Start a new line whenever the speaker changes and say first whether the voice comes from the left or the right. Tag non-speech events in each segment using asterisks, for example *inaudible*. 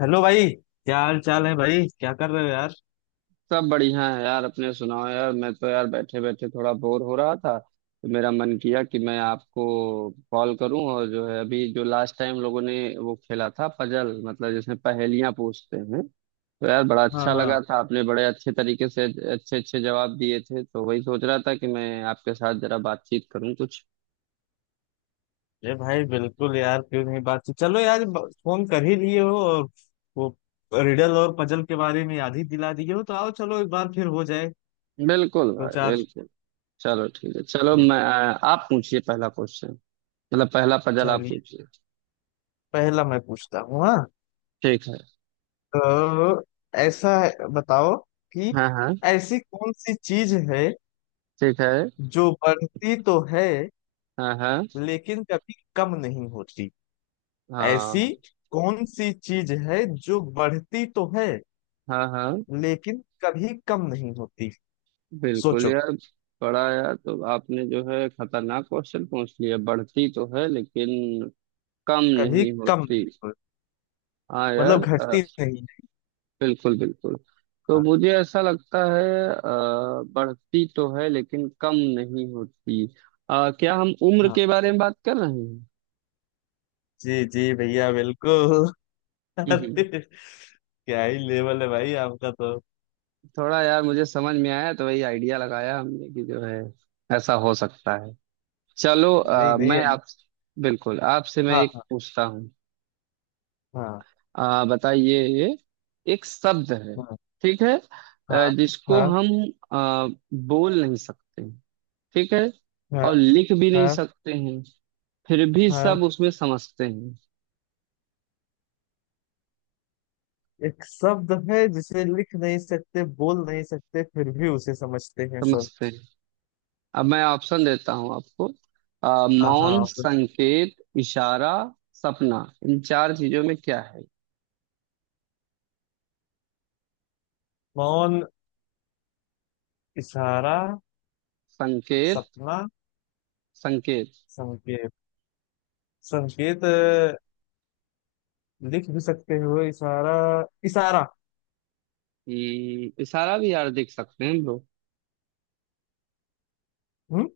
left: Hello भाई। क्या हाल चाल है भाई, क्या कर रहे हो यार?
right: सब बढ़िया है यार। अपने सुनाओ। यार मैं तो यार बैठे बैठे थोड़ा बोर हो रहा था, तो मेरा मन किया कि मैं आपको कॉल करूं। और जो है, अभी जो लास्ट टाइम लोगों ने वो खेला था पजल, मतलब जिसमें पहेलियां पूछते हैं, तो यार बड़ा
left: हाँ
right: अच्छा
left: हाँ।
right: लगा था। आपने बड़े अच्छे तरीके से अच्छे अच्छे जवाब दिए थे, तो वही सोच रहा था कि मैं आपके साथ जरा बातचीत करूं कुछ।
left: अरे भाई बिल्कुल यार, क्यों नहीं बातचीत। चलो यार, फोन कर ही लिए हो और वो रिडल और पजल के बारे में याद ही दिला दिए हो, तो आओ चलो एक बार फिर हो जाए
right: बिल्कुल
left: दो
right: भाई,
left: चार।
right: बिल्कुल। चलो ठीक है, चलो
left: तो
right: मैं, आप पूछिए पहला क्वेश्चन। मतलब पहला पजल आप
left: चलिए,
right: पूछिए।
left: पहला मैं पूछता हूँ। हाँ,
right: ठीक है।
left: तो ऐसा है, बताओ कि
right: हाँ हाँ।
left: ऐसी कौन सी चीज है
right: ठीक है।
left: जो बढ़ती तो है
right: हाँ हाँ।
left: लेकिन कभी कम नहीं होती। ऐसी
right: हाँ।
left: कौन सी चीज है जो बढ़ती तो है
right: हाँ। हाँ
left: लेकिन कभी कम नहीं होती?
right: बिल्कुल
left: सोचो।
right: यार। बड़ा यार, तो आपने जो है खतरनाक क्वेश्चन पूछ लिया। बढ़ती तो है लेकिन कम
left: कभी
right: नहीं
left: कम
right: होती।
left: नहीं होती
right: हाँ
left: मतलब
right: यार।
left: घटती नहीं है।
right: बिल्कुल बिल्कुल। तो
left: हाँ
right: मुझे ऐसा लगता है, अ, बढ़ती तो है लेकिन कम नहीं होती। क्या हम उम्र
left: हाँ।
right: के बारे में बात कर रहे हैं?
left: जी जी भैया बिल्कुल। *laughs*
right: हम्म।
left: अरे क्या ही लेवल है भाई आपका तो।
right: थोड़ा यार मुझे समझ में आया तो वही आइडिया लगाया हमने कि जो है, ऐसा हो सकता है। चलो,
left: नहीं नहीं है।
right: मैं आप, बिल्कुल आपसे मैं
left: हाँ
right: एक पूछता हूँ।
left: हाँ।
right: बताइए, एक शब्द है,
left: हाँ
right: ठीक है,
left: हाँ।
right: जिसको
left: हाँ
right: हम आ, बोल नहीं सकते, ठीक है,
left: हाँ।
right: और लिख भी नहीं
left: हाँ
right: सकते हैं, फिर भी
left: हाँ।
right: सब
left: हाँ।
right: उसमें समझते हैं,
left: एक शब्द है जिसे लिख नहीं सकते, बोल नहीं सकते, फिर भी उसे समझते हैं सब।
right: समझते हैं। अब मैं ऑप्शन देता हूँ आपको।
left: हाँ
right: मौन,
left: हाँ। तो
right: संकेत, इशारा, सपना। इन चार चीजों में क्या है?
left: मौन, इशारा,
right: संकेत।
left: सपना,
right: संकेत।
left: संकेत। संकेत। लिख भी सकते हो इशारा। इशारा।
right: हम्म। इशारा भी यार देख सकते हैं हम लोग।
left: हम्म।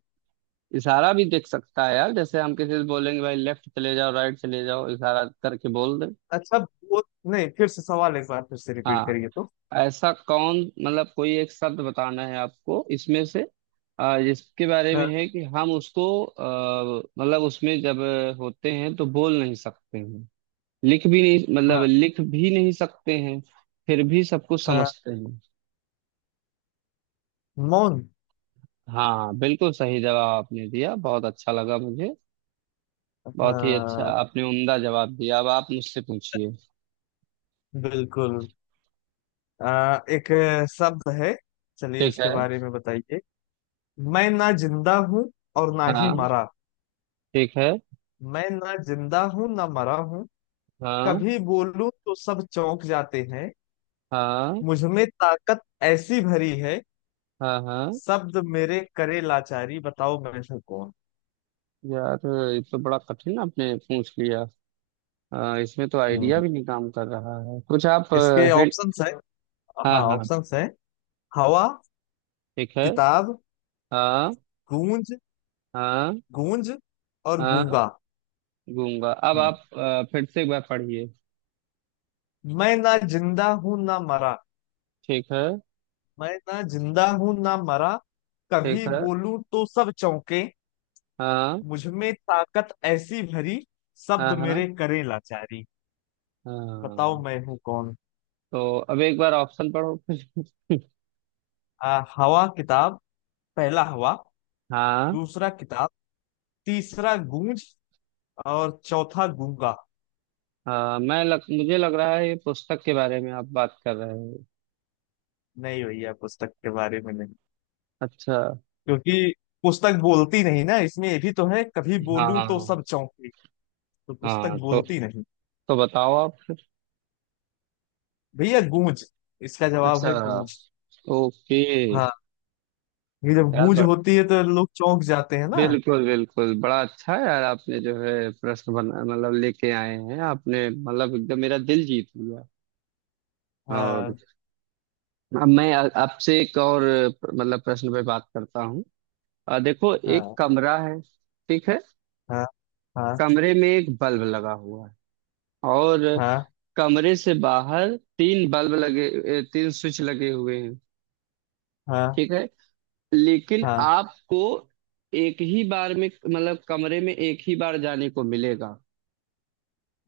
right: इशारा भी देख सकता है यार, जैसे हम किसी से बोलेंगे भाई लेफ्ट चले जाओ, राइट चले जाओ, इशारा करके बोल दे।
left: अच्छा, वो नहीं, फिर से सवाल एक बार फिर से रिपीट
right: हाँ।
left: करिए तो।
right: ऐसा कौन, मतलब कोई एक शब्द बताना है आपको इसमें से, जिसके बारे में
left: हाँ
right: है कि हम उसको, मतलब उसमें जब होते हैं तो बोल नहीं सकते हैं, लिख भी नहीं, मतलब
left: हाँ।
right: लिख भी नहीं सकते हैं, फिर भी सब कुछ
left: हाँ,
right: समझते हैं।
left: मौन।
right: हाँ बिल्कुल सही जवाब आपने दिया, बहुत अच्छा लगा मुझे। बहुत ही अच्छा
left: हाँ,
right: आपने उम्दा जवाब दिया। अब आप मुझसे पूछिए।
left: बिल्कुल। एक शब्द है, चलिए
right: ठीक है।
left: उसके बारे में बताइए। मैं ना जिंदा हूँ और ना ही
right: हाँ।
left: मरा।
right: ठीक है।
left: मैं ना जिंदा हूँ ना मरा हूँ।
right: हाँ
left: कभी बोलूं तो सब चौंक जाते हैं।
right: हाँ।
left: मुझ में ताकत ऐसी भरी है।
right: हाँ। हाँ
left: शब्द मेरे करे लाचारी। बताओ मैं हूँ कौन?
right: यार, ये तो बड़ा कठिन आपने पूछ लिया। इसमें तो आइडिया
left: हम्म।
right: भी नहीं काम कर रहा है कुछ। आप
left: इसके
right: हिंट।
left: ऑप्शंस है।
right: हाँ
left: हाँ,
right: हाँ।
left: ऑप्शंस है। हवा,
right: ठीक है।
left: किताब,
right: हाँ।
left: गूंज।
right: हाँ।
left: गूंज और
right: हाँ।
left: गूंगा।
right: गूंगा। अब
left: हम्म।
right: आप फिर से एक बार पढ़िए।
left: मैं ना जिंदा हूं ना मरा।
right: ठीक है।
left: मैं ना जिंदा हूं ना मरा।
right: ठीक
left: कभी
right: है।
left: बोलूं तो सब चौंके।
right: हाँ।
left: मुझ में ताकत ऐसी भरी। शब्द
right: हाँ। हाँ।
left: मेरे करे लाचारी। बताओ
right: हाँ।
left: मैं हूं कौन?
right: तो अब एक बार ऑप्शन पढ़ो फिर।
left: हवा, किताब। पहला हवा,
right: हाँ
left: दूसरा किताब, तीसरा गूंज, और चौथा गूंगा।
right: हाँ। मुझे लग रहा है ये पुस्तक के बारे में आप बात कर रहे हैं।
left: नहीं भैया, पुस्तक के बारे में नहीं।
right: अच्छा।
left: क्योंकि पुस्तक बोलती नहीं ना, इसमें ये भी तो है कभी बोलूं तो
right: हाँ
left: सब चौंके। तो पुस्तक
right: हाँ तो
left: बोलती नहीं।
right: तो बताओ आप।
left: भैया गूंज, इसका जवाब
right: अच्छा।
left: है गूंज।
right: ओके।
left: हाँ, ये जब
right: यार
left: गूंज
right: ब-
left: होती है तो लोग चौंक जाते हैं ना।
right: बिल्कुल बिल्कुल। बड़ा अच्छा यार आपने जो है प्रश्न बना, मतलब लेके आए हैं आपने, मतलब एकदम मेरा दिल जीत लिया। और
left: हाँ
right: अब मैं आपसे एक और मतलब प्रश्न पे बात करता हूँ। देखो, एक
left: हाँ।
right: कमरा है, ठीक है,
left: हाँ हाँ।
right: कमरे में एक बल्ब लगा हुआ है, और
left: हाँ
right: कमरे से बाहर तीन बल्ब लगे, तीन स्विच लगे हुए हैं,
left: हाँ।
right: ठीक है। लेकिन
left: हाँ
right: आपको एक ही बार में, मतलब कमरे में एक ही बार जाने को मिलेगा।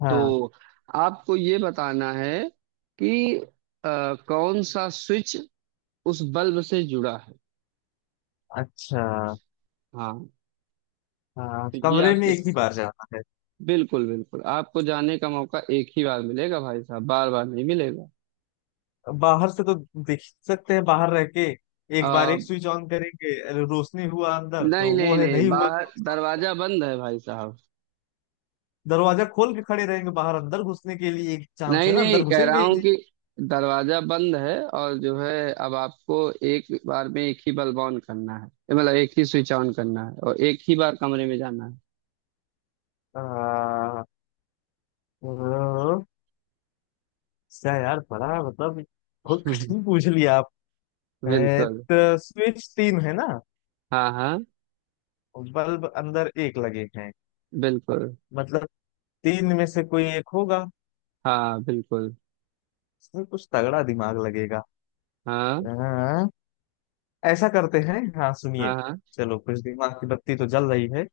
left: हाँ।
right: तो आपको ये बताना है कि कौन सा स्विच उस बल्ब से जुड़ा है।
left: अच्छा।
right: हाँ।
left: हाँ,
right: तो ये
left: कमरे में
right: आपके,
left: एक ही बार जाना है।
right: बिल्कुल बिल्कुल आपको जाने का मौका एक ही बार मिलेगा भाई साहब, बार बार नहीं मिलेगा।
left: बाहर से तो देख सकते हैं, बाहर रह के एक बार
right: अ,
left: एक स्विच ऑन करेंगे, अरे रोशनी हुआ अंदर
right: नहीं
left: तो वो
right: नहीं
left: है,
right: नहीं,
left: नहीं हुआ।
right: बाहर दरवाजा बंद है भाई साहब।
left: दरवाजा खोल के खड़े रहेंगे बाहर, अंदर घुसने के लिए एक चांस
right: नहीं
left: है ना,
right: नहीं,
left: अंदर
right: कह रहा
left: घुसेंगे ही
right: हूँ
left: नहीं।
right: कि दरवाजा बंद है, और जो है अब आपको एक बार में एक ही बल्ब ऑन करना है, मतलब एक ही स्विच ऑन करना है, और एक ही बार कमरे में जाना है।
left: आ, ओ, क्या यार, बड़ा मतलब बहुत कठिन
right: *laughs*
left: पूछ लिया आप। ए,
right: बिल्कुल।
left: तो स्विच तीन है ना?
right: हाँ हाँ।
left: बल्ब अंदर एक लगे हैं।
right: बिल्कुल।
left: मतलब तीन में से कोई एक होगा।
right: हाँ बिल्कुल।
left: इसमें कुछ तगड़ा दिमाग लगेगा।
right: हाँ
left: हाँ, ऐसा करते हैं, हाँ सुनिए।
right: हाँ। हाँ।
left: चलो कुछ दिमाग की बत्ती तो जल रही है।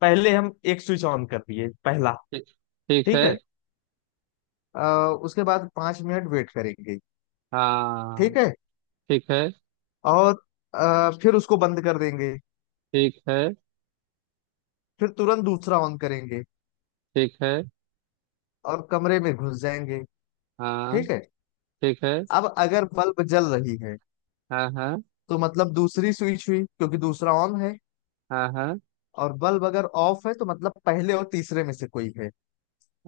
left: पहले हम एक स्विच ऑन कर दिए, पहला।
right: ठीक। ठीक है।
left: ठीक है। अ, उसके बाद 5 मिनट वेट करेंगे।
right: हाँ।
left: ठीक है।
right: ठीक है।
left: और फिर उसको बंद कर देंगे।
right: ठीक है।
left: फिर तुरंत दूसरा ऑन करेंगे
right: ठीक है।
left: और कमरे में घुस जाएंगे।
right: हाँ।
left: ठीक है।
right: ठीक है।
left: अब अगर बल्ब जल रही है
right: हाँ हाँ।
left: तो मतलब दूसरी स्विच हुई, क्योंकि दूसरा ऑन है।
right: हाँ। हाँ
left: और बल्ब अगर ऑफ है तो मतलब पहले और तीसरे में से कोई है।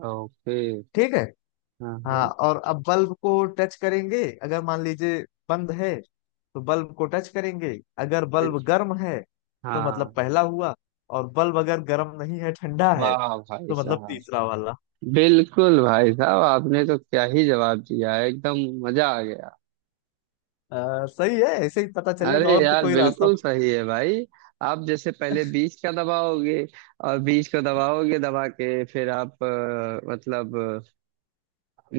right: ओके।
left: ठीक है।
right: हाँ
left: हाँ,
right: हाँ।
left: और अब बल्ब को टच करेंगे। अगर मान लीजिए बंद है तो बल्ब को टच करेंगे, अगर बल्ब
right: ठीक-
left: गर्म है तो मतलब
right: हाँ।
left: पहला हुआ। और बल्ब अगर गर्म नहीं है, ठंडा है,
right: वाह भाई
left: तो मतलब
right: साहब।
left: तीसरा वाला।
right: बिल्कुल भाई साहब, आपने तो क्या ही जवाब दिया है एकदम, मजा आ गया।
left: हाँ, सही है, ऐसे ही पता चलेगा,
right: अरे
left: और तो
right: यार
left: कोई रास्ता
right: बिल्कुल
left: मुझे
right: सही है भाई। आप जैसे पहले बीज का दबाओगे, और बीज को दबाओगे, दबा के फिर आप, मतलब,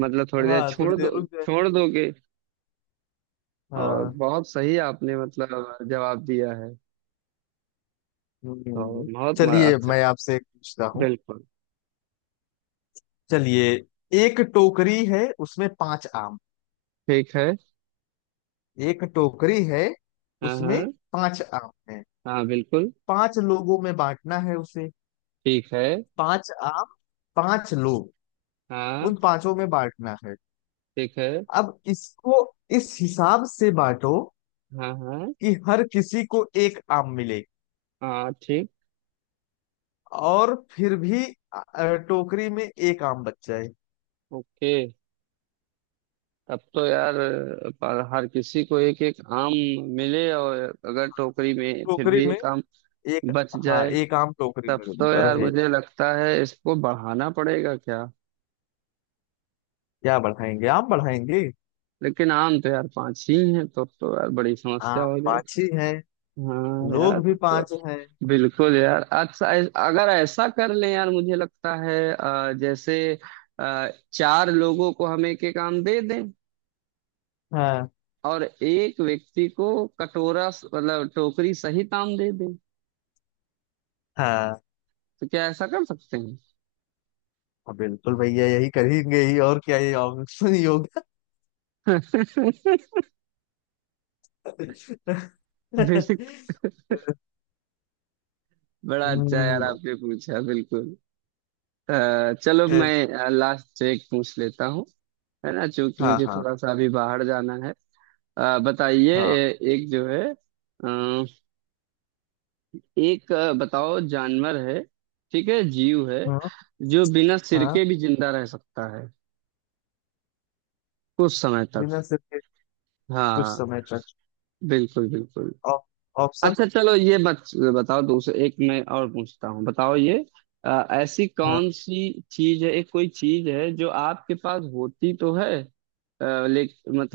right: मतलब थोड़ी
left: नहीं-
right: देर
left: हाँ थोड़ी
right: छोड़
left: देर
right: दो,
left: रुक जाए।
right: छोड़ दोगे। और
left: हाँ।
right: बहुत सही आपने मतलब जवाब दिया है। तो
left: हम्म। चलिए,
right: अच्छा।
left: मैं आपसे एक पूछता हूँ।
right: बिल्कुल।
left: चलिए। एक टोकरी है, उसमें पांच आम।
right: ठीक है।
left: एक टोकरी है,
right: हाँ।
left: उसमें
right: हाँ।
left: पांच आम है।
right: हाँ। बिल्कुल।
left: पांच लोगों में बांटना है उसे।
right: ठीक है।
left: पांच आम, पांच लोग,
right: हाँ।
left: उन पांचों में बांटना है।
right: ठीक है।
left: अब इसको इस हिसाब से बांटो
right: हाँ। हाँ।
left: कि हर किसी को एक आम मिले,
right: हाँ। ठीक।
left: और फिर भी अ, टोकरी में एक आम बच जाए।
right: ओके। अब तो यार, पर हर किसी को एक एक आम मिले, और अगर टोकरी में फिर
left: टोकरी
right: भी
left: में
right: एक आम
left: एक।
right: बच
left: हाँ,
right: जाए,
left: एक आम टोकरी
right: तब
left: में
right: तो यार
left: रहे।
right: मुझे लगता है इसको बढ़ाना पड़ेगा क्या।
left: क्या बढ़ाएंगे, आम बढ़ाएंगे?
right: लेकिन आम तो यार पांच ही हैं, तो अब तो यार बड़ी समस्या
left: आम
right: हो
left: पाँच
right: जाएगी।
left: ही हैं,
right: हाँ यार
left: लोग भी
right: अब तो,
left: पाँच हैं।
right: बिल्कुल यार। अच्छा अगर ऐसा कर लें यार, मुझे लगता है जैसे चार लोगों को हम एक एक आम दे दें,
left: हाँ
right: और एक व्यक्ति को कटोरा, मतलब टोकरी सहित आम दे दें।
left: हाँ।
right: तो क्या ऐसा कर सकते हैं?
left: हाँ, बिल्कुल भैया, यही करेंगे ही और क्या, ये ऑप्शन योगा।
right: *laughs*
left: *laughs*
right: बेसिक। बड़ा अच्छा यार
left: हम्म।
right: आपने पूछा, बिल्कुल। चलो
left: ए,
right: मैं लास्ट से एक पूछ लेता हूँ, है ना, चूंकि
left: हाँ
right: मुझे
left: हाँ।
right: थोड़ा सा अभी बाहर जाना है। बताइए,
left: हाँ
right: एक जो है, अ, एक, बताओ, जानवर है, ठीक है, जीव है,
left: हाँ।
right: जो बिना सिर
left: हाँ।
right: के भी जिंदा रह सकता है कुछ समय तक।
left: बिना सिर के? कुछ
right: हाँ
left: समय तक?
right: बिल्कुल बिल्कुल।
left: Op- option.
right: अच्छा, चलो, बताओ, दूसरे एक मैं और पूछता हूँ, बताओ ये, ऐसी
left: हाँ
right: कौन सी चीज है, एक कोई चीज है जो आपके पास होती तो है, अ, ले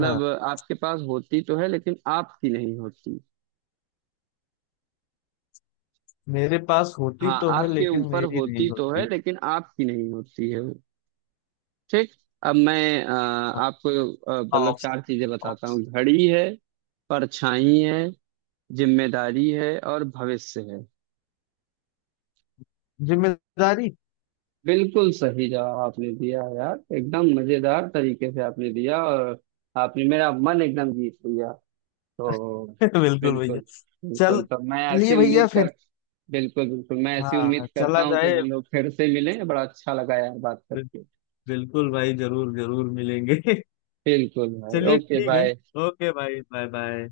left: हाँ।
right: आपके पास होती तो है लेकिन आपकी नहीं होती।
left: मेरे पास होती
right: हाँ,
left: तो है
right: आपके
left: लेकिन
right: ऊपर
left: मेरी नहीं
right: होती तो
left: होती।
right: है लेकिन आपकी नहीं होती है वो। ठीक। अब मैं
left: हाँ,
right: आपको
left: हाँ,
right: मतलब
left: ऑप्शन,
right: चार चीजें बताता
left: ऑप्शन।
right: हूँ। घड़ी है, परछाई है, जिम्मेदारी है, और भविष्य है।
left: जिम्मेदारी।
right: बिल्कुल सही जवाब आपने दिया यार, एकदम मजेदार तरीके से आपने दिया, और आपने मेरा मन एकदम जीत लिया। तो
left: *laughs* बिल्कुल
right: बिल्कुल,
left: भैया।
right: बिल्कुल,
left: चल
right: तो मैं
left: लिए
right: ऐसी उम्मीद
left: भैया फिर।
right: कर, बिल्कुल बिल्कुल मैं ऐसी उम्मीद
left: हाँ,
right: करता
left: चला
right: हूँ कि
left: जाए।
right: हम लोग फिर से मिलें। बड़ा अच्छा लगा यार बात करके।
left: बिल्कुल भाई, जरूर जरूर मिलेंगे। *laughs*
right: बिल्कुल भाई,
left: चलिए
right: ओके
left: ठीक है।
right: बाय।
left: ओके भाई, बाय बाय।